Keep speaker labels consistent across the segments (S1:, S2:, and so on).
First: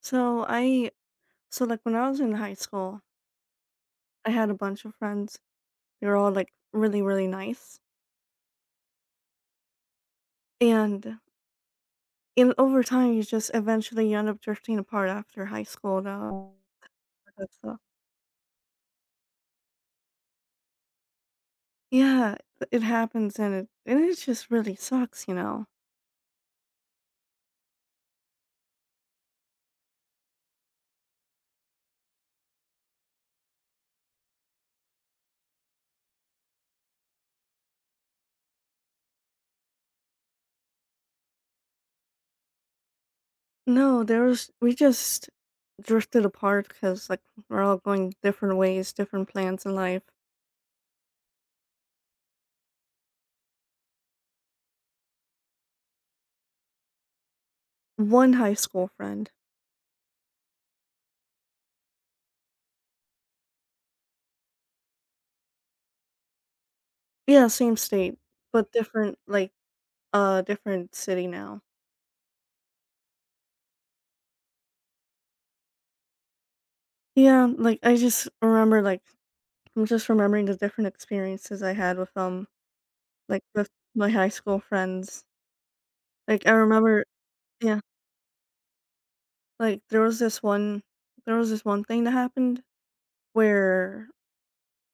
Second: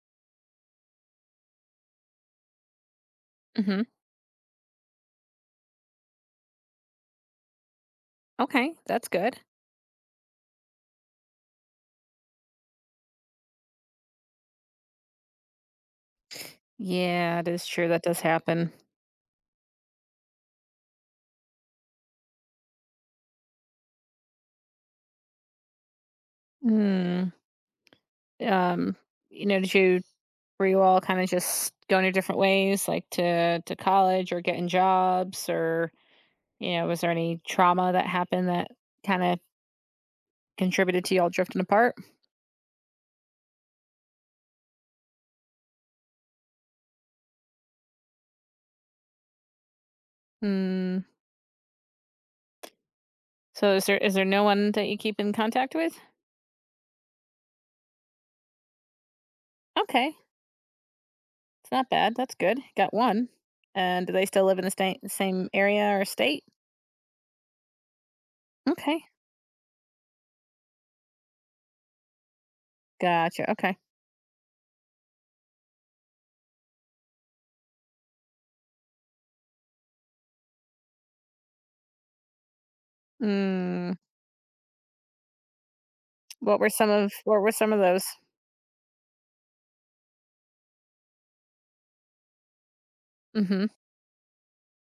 S1: So I so like when I was in high school,
S2: Mhm.
S1: I had a bunch of friends. They were all like really, really nice.
S2: Okay, that's good.
S1: And in over time you just eventually you end up drifting apart after high school though.
S2: Yeah, it
S1: That's
S2: is
S1: the-
S2: true. That does happen.
S1: yeah, it happens and it just really sucks,
S2: Mm. Um, did you were you all kind of just going your different ways, like to college or getting jobs, or was there any trauma that happened that kind of contributed to y'all drifting apart?
S1: No, there was we just drifted apart because like we're all going different ways, different plans in life.
S2: Hmm. So is there no one that you keep in contact with?
S1: One high school friend.
S2: Okay, it's not bad. That's good. Got one. And do they still live in the state, same area or state?
S1: Yeah, same state, but
S2: Okay,
S1: different city now.
S2: gotcha. Okay.
S1: Yeah, like, I just remember, like I'm just remembering the different experiences I had with, like, with
S2: Mm.
S1: my high school friends. Like, I
S2: What were some
S1: remember
S2: of what were some of
S1: yeah,
S2: those?
S1: there was this one thing that happened
S2: Mhm.
S1: where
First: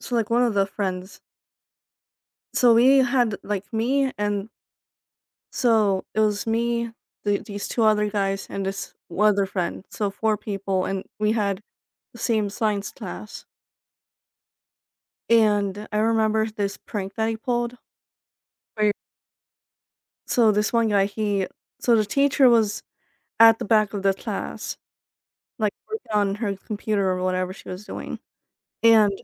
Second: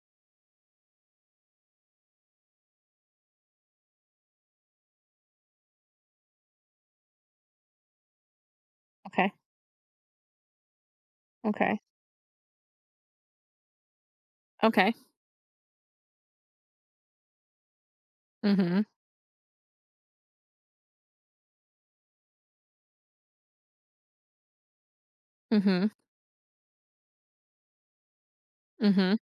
S1: so, like, one of the friends so we had, like, me and so it was me, these 2 other guys, and this
S2: Okay.
S1: other friend, so 4 people, and we had
S2: Okay.
S1: the same science class,
S2: Okay.
S1: and I remember this prank that he pulled
S2: Mhm.
S1: where. This one guy, he so the teacher was at the back of the class, like
S2: Mhm.
S1: working on her computer or whatever she was doing. And
S2: Mhm.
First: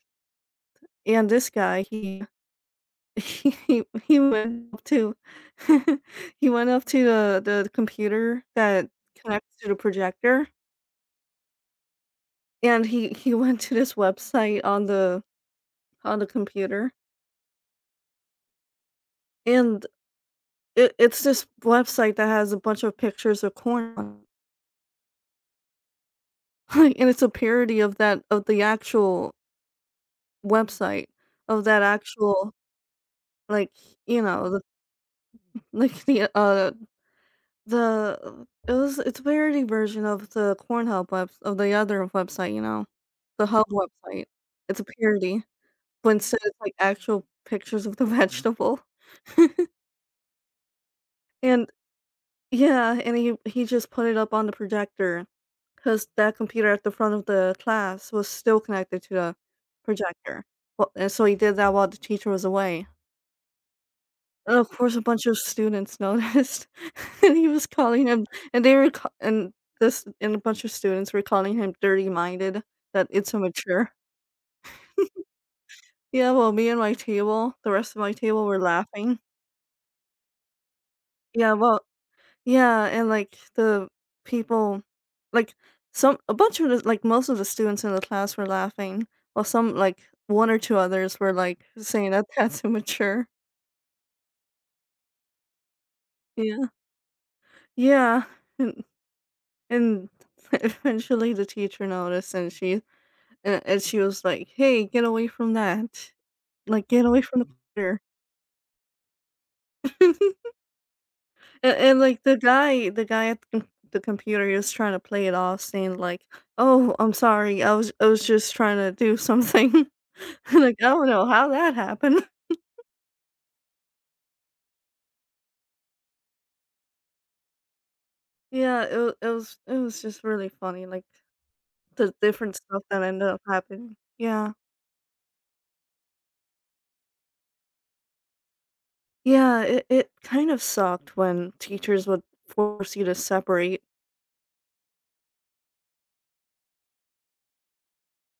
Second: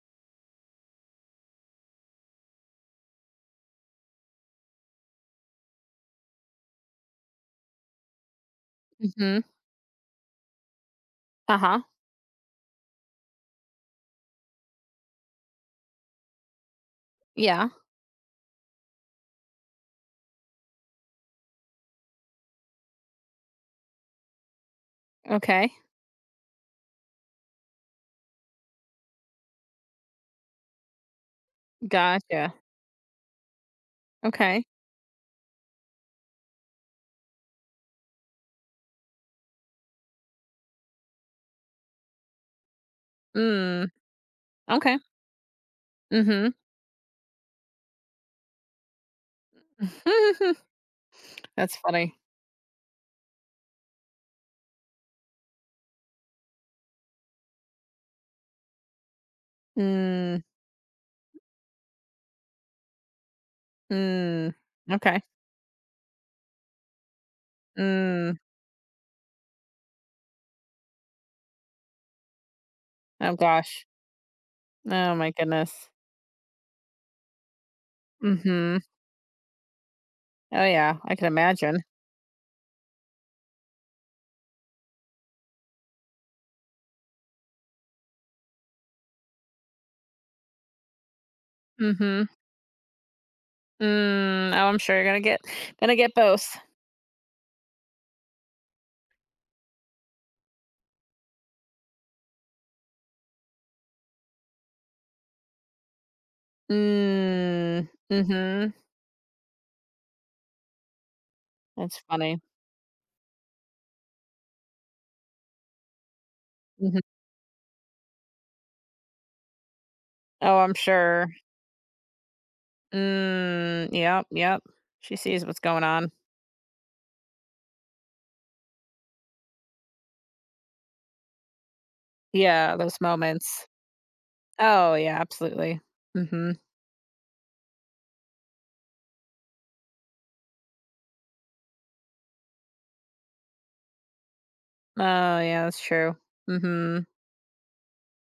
S1: and this guy, he he went up to he went up to the computer that
S2: Mhm.
S1: connects to the projector
S2: Uh-huh.
S1: and he went to this website on the computer
S2: Yeah.
S1: and it's this website that has a bunch of pictures of corn on it.
S2: Okay.
S1: Like, and it's a parody of the actual website of that
S2: Gotcha.
S1: actual, like, you know, the
S2: Okay.
S1: like, the it was it's a parody version of the Pornhub web of the other website, you know, the Hub
S2: Mm.
S1: website. It's a
S2: Okay.
S1: parody, but instead
S2: Mhm.
S1: it's, like, actual pictures of the vegetable. And
S2: That's funny.
S1: yeah, and he just put it up on the projector because that computer at the front of the class was still connected to the
S2: Mm.
S1: projector. And so he did that while the teacher was away.
S2: Mm.
S1: And of course, a
S2: Okay.
S1: bunch of students noticed, and he was calling him
S2: Mm.
S1: and they were ca and this and a bunch of students were calling him dirty-minded, that it's
S2: Oh gosh.
S1: immature.
S2: Oh my goodness.
S1: Yeah, well, me and my table the rest of my table were
S2: Mhm.
S1: laughing.
S2: Oh yeah, I can
S1: Yeah,
S2: imagine.
S1: well yeah, and, like, the people like, some a bunch of the like, most of the students in the class were laughing, while some like, 1 or 2 others were, like, saying that
S2: Mhm.
S1: that's immature.
S2: Mm. Oh, I'm sure you're gonna get both.
S1: Yeah. Yeah. And eventually the teacher noticed and she was like, "Hey, get away from that. Like, get away from the
S2: Mm.
S1: computer."
S2: Mhm. That's
S1: And, like,
S2: funny.
S1: the guy at the com the computer, he was trying to play it off saying like, "Oh,
S2: Mhm.
S1: I'm sorry. I was just trying to do something."
S2: Oh, I'm
S1: Like, I don't know
S2: sure.
S1: how that happened.
S2: Mm, yep, yep. She sees what's going on.
S1: Yeah, it was just really funny, like, the different
S2: Yeah,
S1: stuff
S2: those
S1: that ended up
S2: moments.
S1: happening. Yeah.
S2: Oh, yeah, absolutely. Mhm.
S1: Yeah, it kind of sucked when teachers would force you to separate.
S2: Oh, yeah, that's true. Mhm.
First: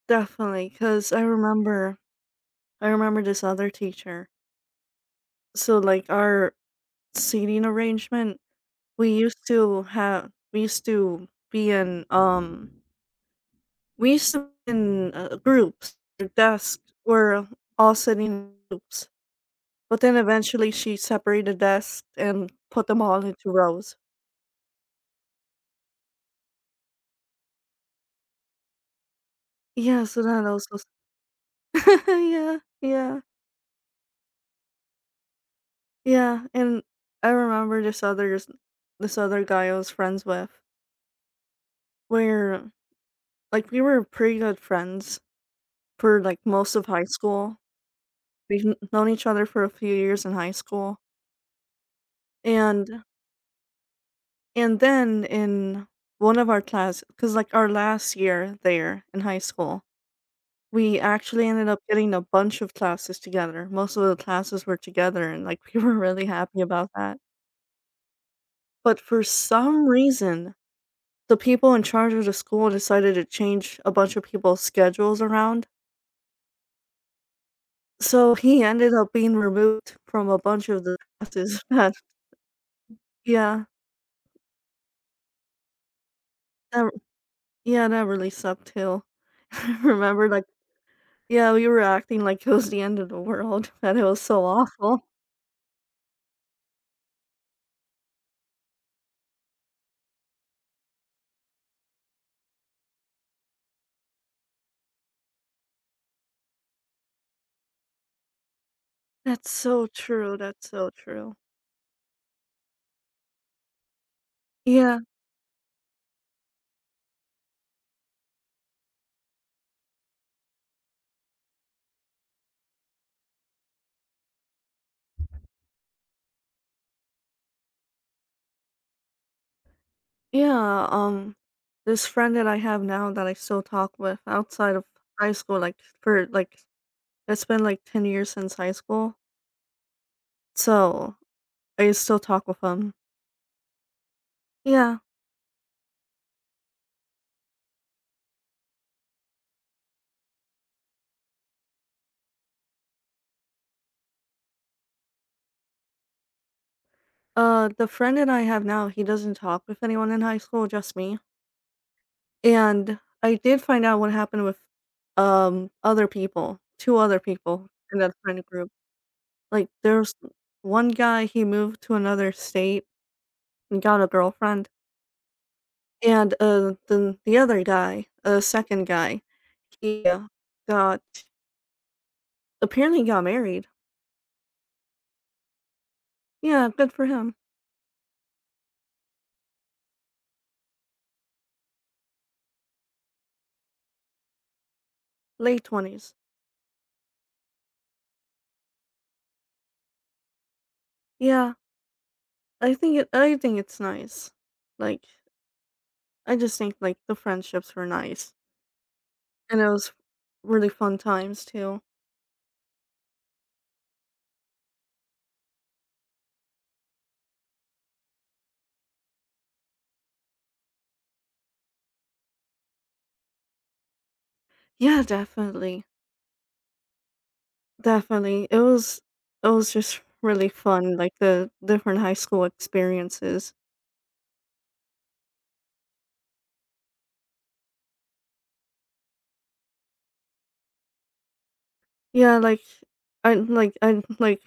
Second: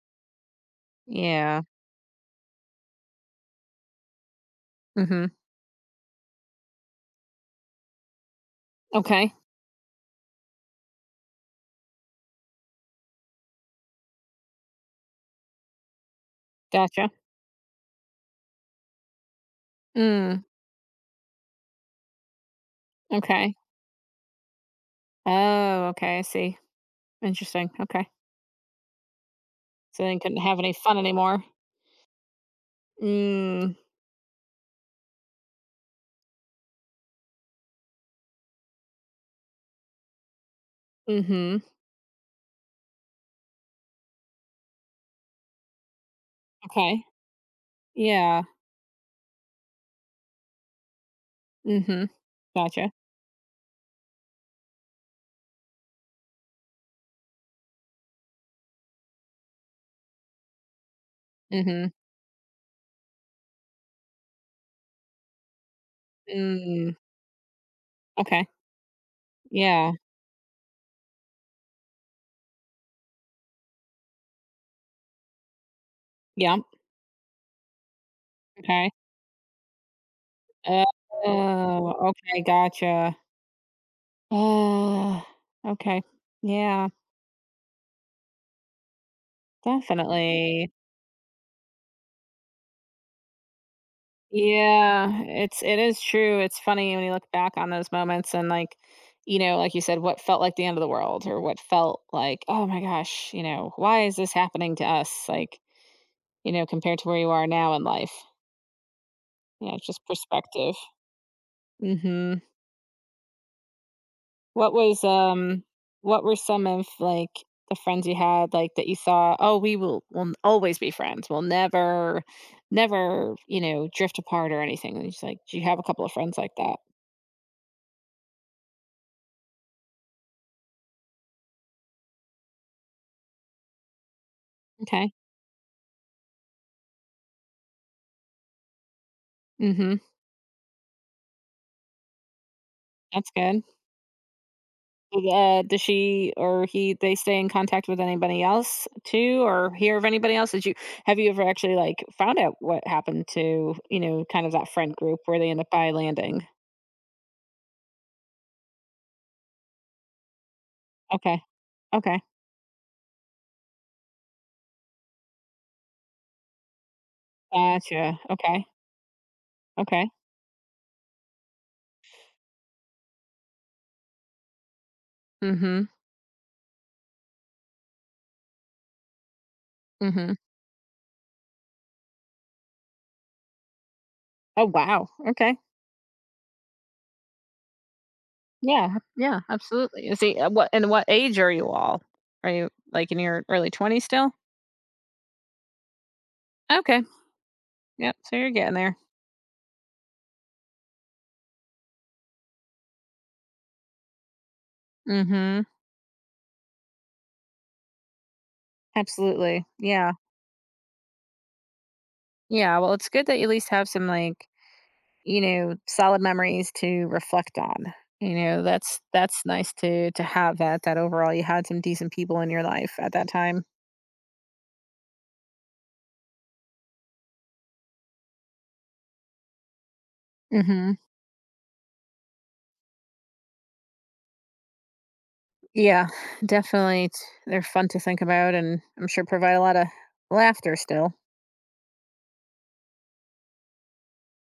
S1: Definitely, cause I
S2: Yeah.
S1: remember I remember this other teacher.
S2: Mhm.
S1: So, like, our seating arrangement, we
S2: Okay.
S1: used to have we used to be in, we used to be in, groups. The desk
S2: Gotcha.
S1: were all sitting in groups, but then
S2: Mm,
S1: eventually she separated desks and put them all into
S2: okay.
S1: rows.
S2: Oh, okay, I see. Interesting. Okay. So
S1: Yeah,
S2: they
S1: so
S2: couldn't
S1: that
S2: have any
S1: also
S2: fun anymore.
S1: Yeah, yeah,
S2: Mm,
S1: yeah, and I remember this other guy I was friends with,
S2: mhm.
S1: where like, we were pretty good friends for, like, most of
S2: Okay.
S1: high school.
S2: Yeah.
S1: We've kn known each other for a few years in high school,
S2: Mhm. Gotcha.
S1: and and then in one of our class, because like, our last year there in high school, we actually ended up
S2: Mhm.
S1: getting a bunch of classes together. Most of the classes were together, and, like, we were really happy about
S2: Mm,
S1: that.
S2: okay.
S1: But for some
S2: Yeah.
S1: reason, the people in charge of the school decided to change a bunch of people's schedules around.
S2: Yeah.
S1: So he
S2: Okay.
S1: ended up being removed from a bunch
S2: Oh,
S1: of the classes
S2: okay, gotcha.
S1: yeah,
S2: Uh, okay.
S1: that
S2: Yeah,
S1: r yeah, that really sucked too. I remember, like
S2: definitely.
S1: yeah, we were acting like it was the end of the world, that it was so awful.
S2: Yeah, it is true. It's funny when you look back on those moments and like, like you said, what felt like the end of the world or what felt like, oh my gosh, you know, why is this happening to us? Like, you know, compared to where you are now in life.
S1: That's
S2: Yeah, it's
S1: so
S2: just
S1: true, that's
S2: perspective.
S1: so true.
S2: Mhm. What
S1: Yeah,
S2: was, what were some of, like, the friends you had, like, that you saw, "Oh, we will always be friends. We'll never, you know, drift apart or anything." And she's like, do you have a couple of friends like that?
S1: yeah, this friend that I have now that I still talk with outside of
S2: Okay.
S1: high school, like, for, like it's been, like, 10 years since high school,
S2: Mhm.
S1: so I still talk with him.
S2: That's good.
S1: Yeah.
S2: Uh, does she or he they stay in contact with anybody else too or hear of anybody else? Did you have you ever actually, like, found out what happened to, you know, kind of that friend group where they end up by landing?
S1: The friend and I have now, he doesn't talk with anyone in high school, just me.
S2: Okay. Okay.
S1: And I did find out what happened with, other people, 2 other people in that
S2: Gotcha.
S1: friend
S2: Okay.
S1: group. Like,
S2: Okay.
S1: there's one guy, he moved to another state and got a girlfriend,
S2: Mhm.
S1: and, then the other guy, a 2nd guy, he,
S2: Mhm.
S1: got apparently got married.
S2: Oh, wow. Okay.
S1: Yeah, good for him.
S2: Yeah. Yeah, absolutely. Is he what and what age are you all? Are you like in your early 20s still?
S1: Late 20s.
S2: Okay. Yep. So you're getting there.
S1: Yeah, I think it's nice. Like,
S2: Mhm.
S1: I just think, like, the friendships were nice. And
S2: Absolutely.
S1: it was
S2: Yeah.
S1: really fun times too.
S2: Yeah, well, it's good that you at least have some like, solid memories to reflect on. You know, that's nice to have that overall you had some decent people in your life at that time.
S1: Yeah, definitely. Definitely. It was just really
S2: Mhm.
S1: fun, like the different high school experiences.
S2: Yeah, definitely. It's, they're fun to think about and I'm sure provide a lot of laughter still.
S1: Yeah, like I like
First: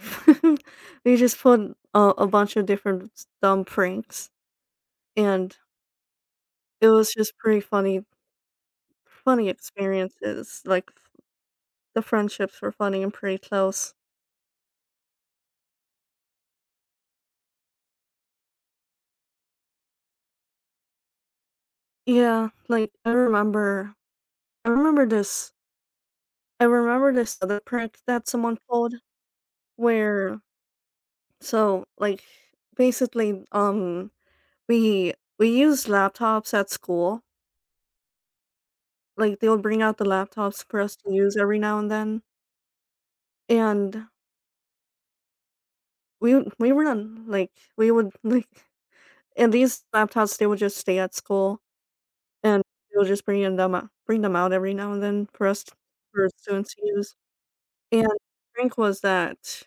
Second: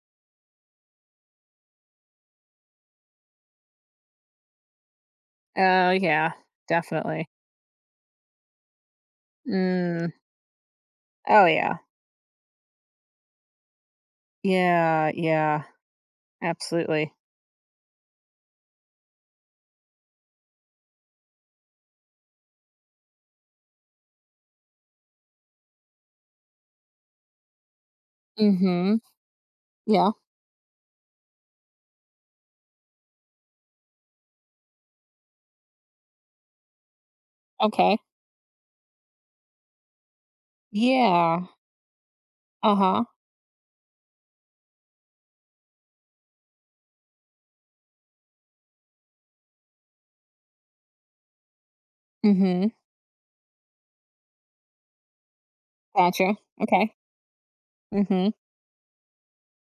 S1: we just put a bunch of different dumb pranks and
S2: Oh, yeah,
S1: it was
S2: definitely.
S1: just pretty funny
S2: Mm.
S1: experiences. Like
S2: Oh, yeah.
S1: the friendships were funny and pretty close.
S2: Yeah, yeah, absolutely.
S1: Yeah, like I remember this I remember this other prank that someone pulled.
S2: Mhm. Yeah.
S1: Where so, like, basically, we we use laptops at school.
S2: Okay.
S1: Like, they would bring out the laptops for us to use
S2: Yeah.
S1: every now and then,
S2: Uh-huh.
S1: and we would we were on like, we would, like and these laptops, they would just stay at school, and
S2: Mhm.
S1: they would just bring in them out bring them out every now and then for
S2: Gotcha.
S1: students to
S2: Okay.
S1: use, and the
S2: Mhm.
S1: prank was that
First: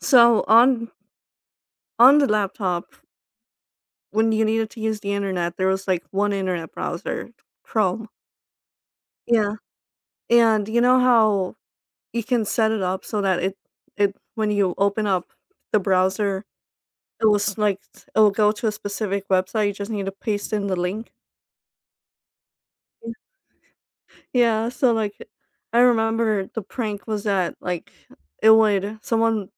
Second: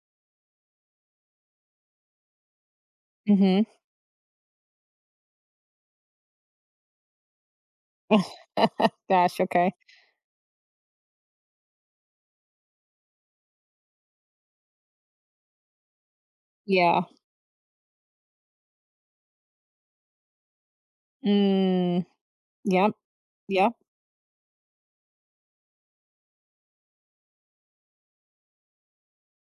S1: so on the laptop,
S2: Mhm.
S1: when you needed to use the internet, there was, like, one internet browser, Chrome.
S2: Gosh,
S1: Yeah,
S2: okay.
S1: and you know how you can set it up so that it when you open up the browser,
S2: Yeah.
S1: it will s like, it'll go to a specific website, you just need to paste in the link?
S2: Mm. Yep. Yep.
S1: Yeah, so, like, I remember the prank was that, like, it would someone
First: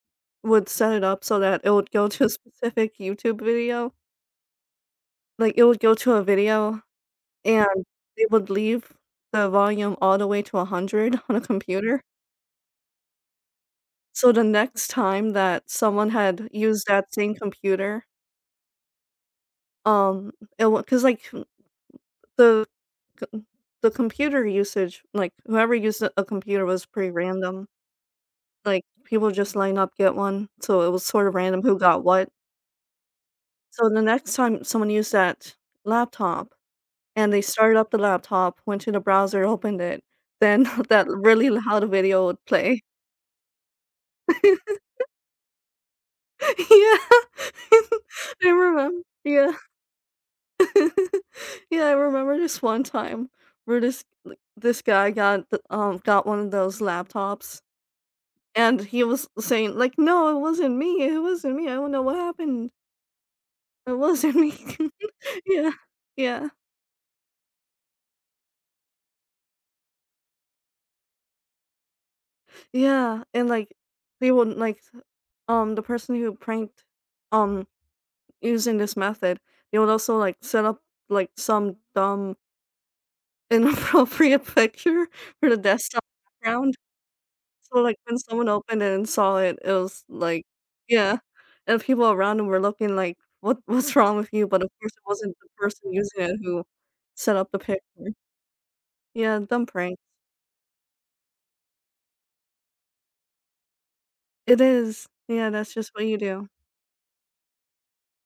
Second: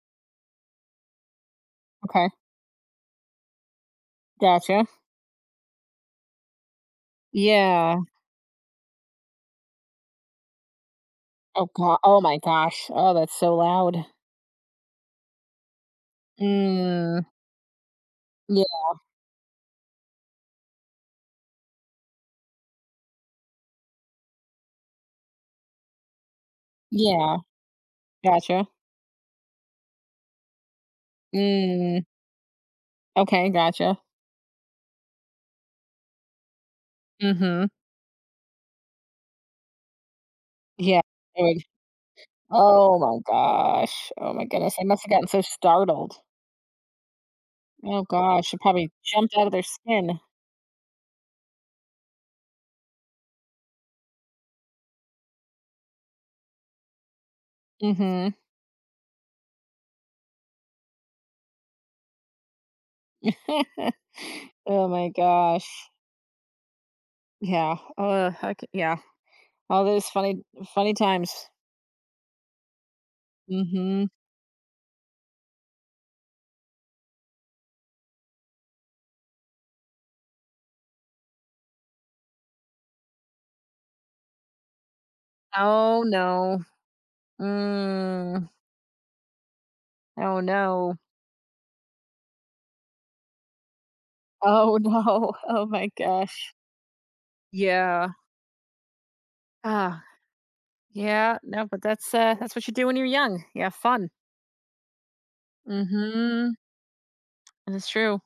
S1: would set it up so that it would go to
S2: Okay.
S1: a specific YouTube video.
S2: Gotcha.
S1: Like, it would go to a video, and
S2: Yeah.
S1: they would leave the volume all the way to 100 on a
S2: Oh god.
S1: computer.
S2: Oh my gosh. Oh, that's so loud.
S1: So the next time that someone had used that
S2: Mm.
S1: same computer,
S2: Yeah.
S1: um, it wa 'cause, like, the c the computer usage, like, whoever used a computer was pretty
S2: Yeah.
S1: random.
S2: Gotcha.
S1: Like, people just line up, get one, so it was sort of random who
S2: Mm.
S1: got what.
S2: Okay.
S1: So
S2: Gotcha.
S1: the next time someone used that laptop and they
S2: Mhm.
S1: started up the laptop, went to the browser, opened it, then
S2: Yeah.
S1: that really loud video would play.
S2: Oh my gosh. Oh my goodness. They must have gotten so startled.
S1: Yeah. I
S2: Oh gosh. They probably
S1: remember.
S2: jumped out of
S1: Yeah.
S2: their skin.
S1: Yeah, I remember this one time where this guy got the, got one of those laptops
S2: Hmm.
S1: and he was saying like, "No, it wasn't me. It wasn't me. I don't know what happened. It wasn't me."
S2: Oh my gosh.
S1: Yeah. Yeah.
S2: Yeah. I c- yeah. All those funny, funny times.
S1: Yeah, and like
S2: Hmm.
S1: they would like the person who pranked um using this method, they would also like set up like some dumb inappropriate picture for the
S2: Oh
S1: desktop
S2: no.
S1: background. So, like, when someone
S2: Mm.
S1: opened it and saw it, it was
S2: Oh
S1: like
S2: no.
S1: yeah, and people around him were looking like, "What what's wrong with you?" But, of
S2: Oh
S1: course, it
S2: no.
S1: wasn't the
S2: Oh my
S1: person using it
S2: gosh.
S1: who set up the
S2: Yeah.
S1: picture. Yeah, dumb prank.
S2: Ah. Yeah. No, but that's what you do when you're young. Yeah. Fun.
S1: It is. Yeah, that's just what you do.
S2: Hmm. That's true.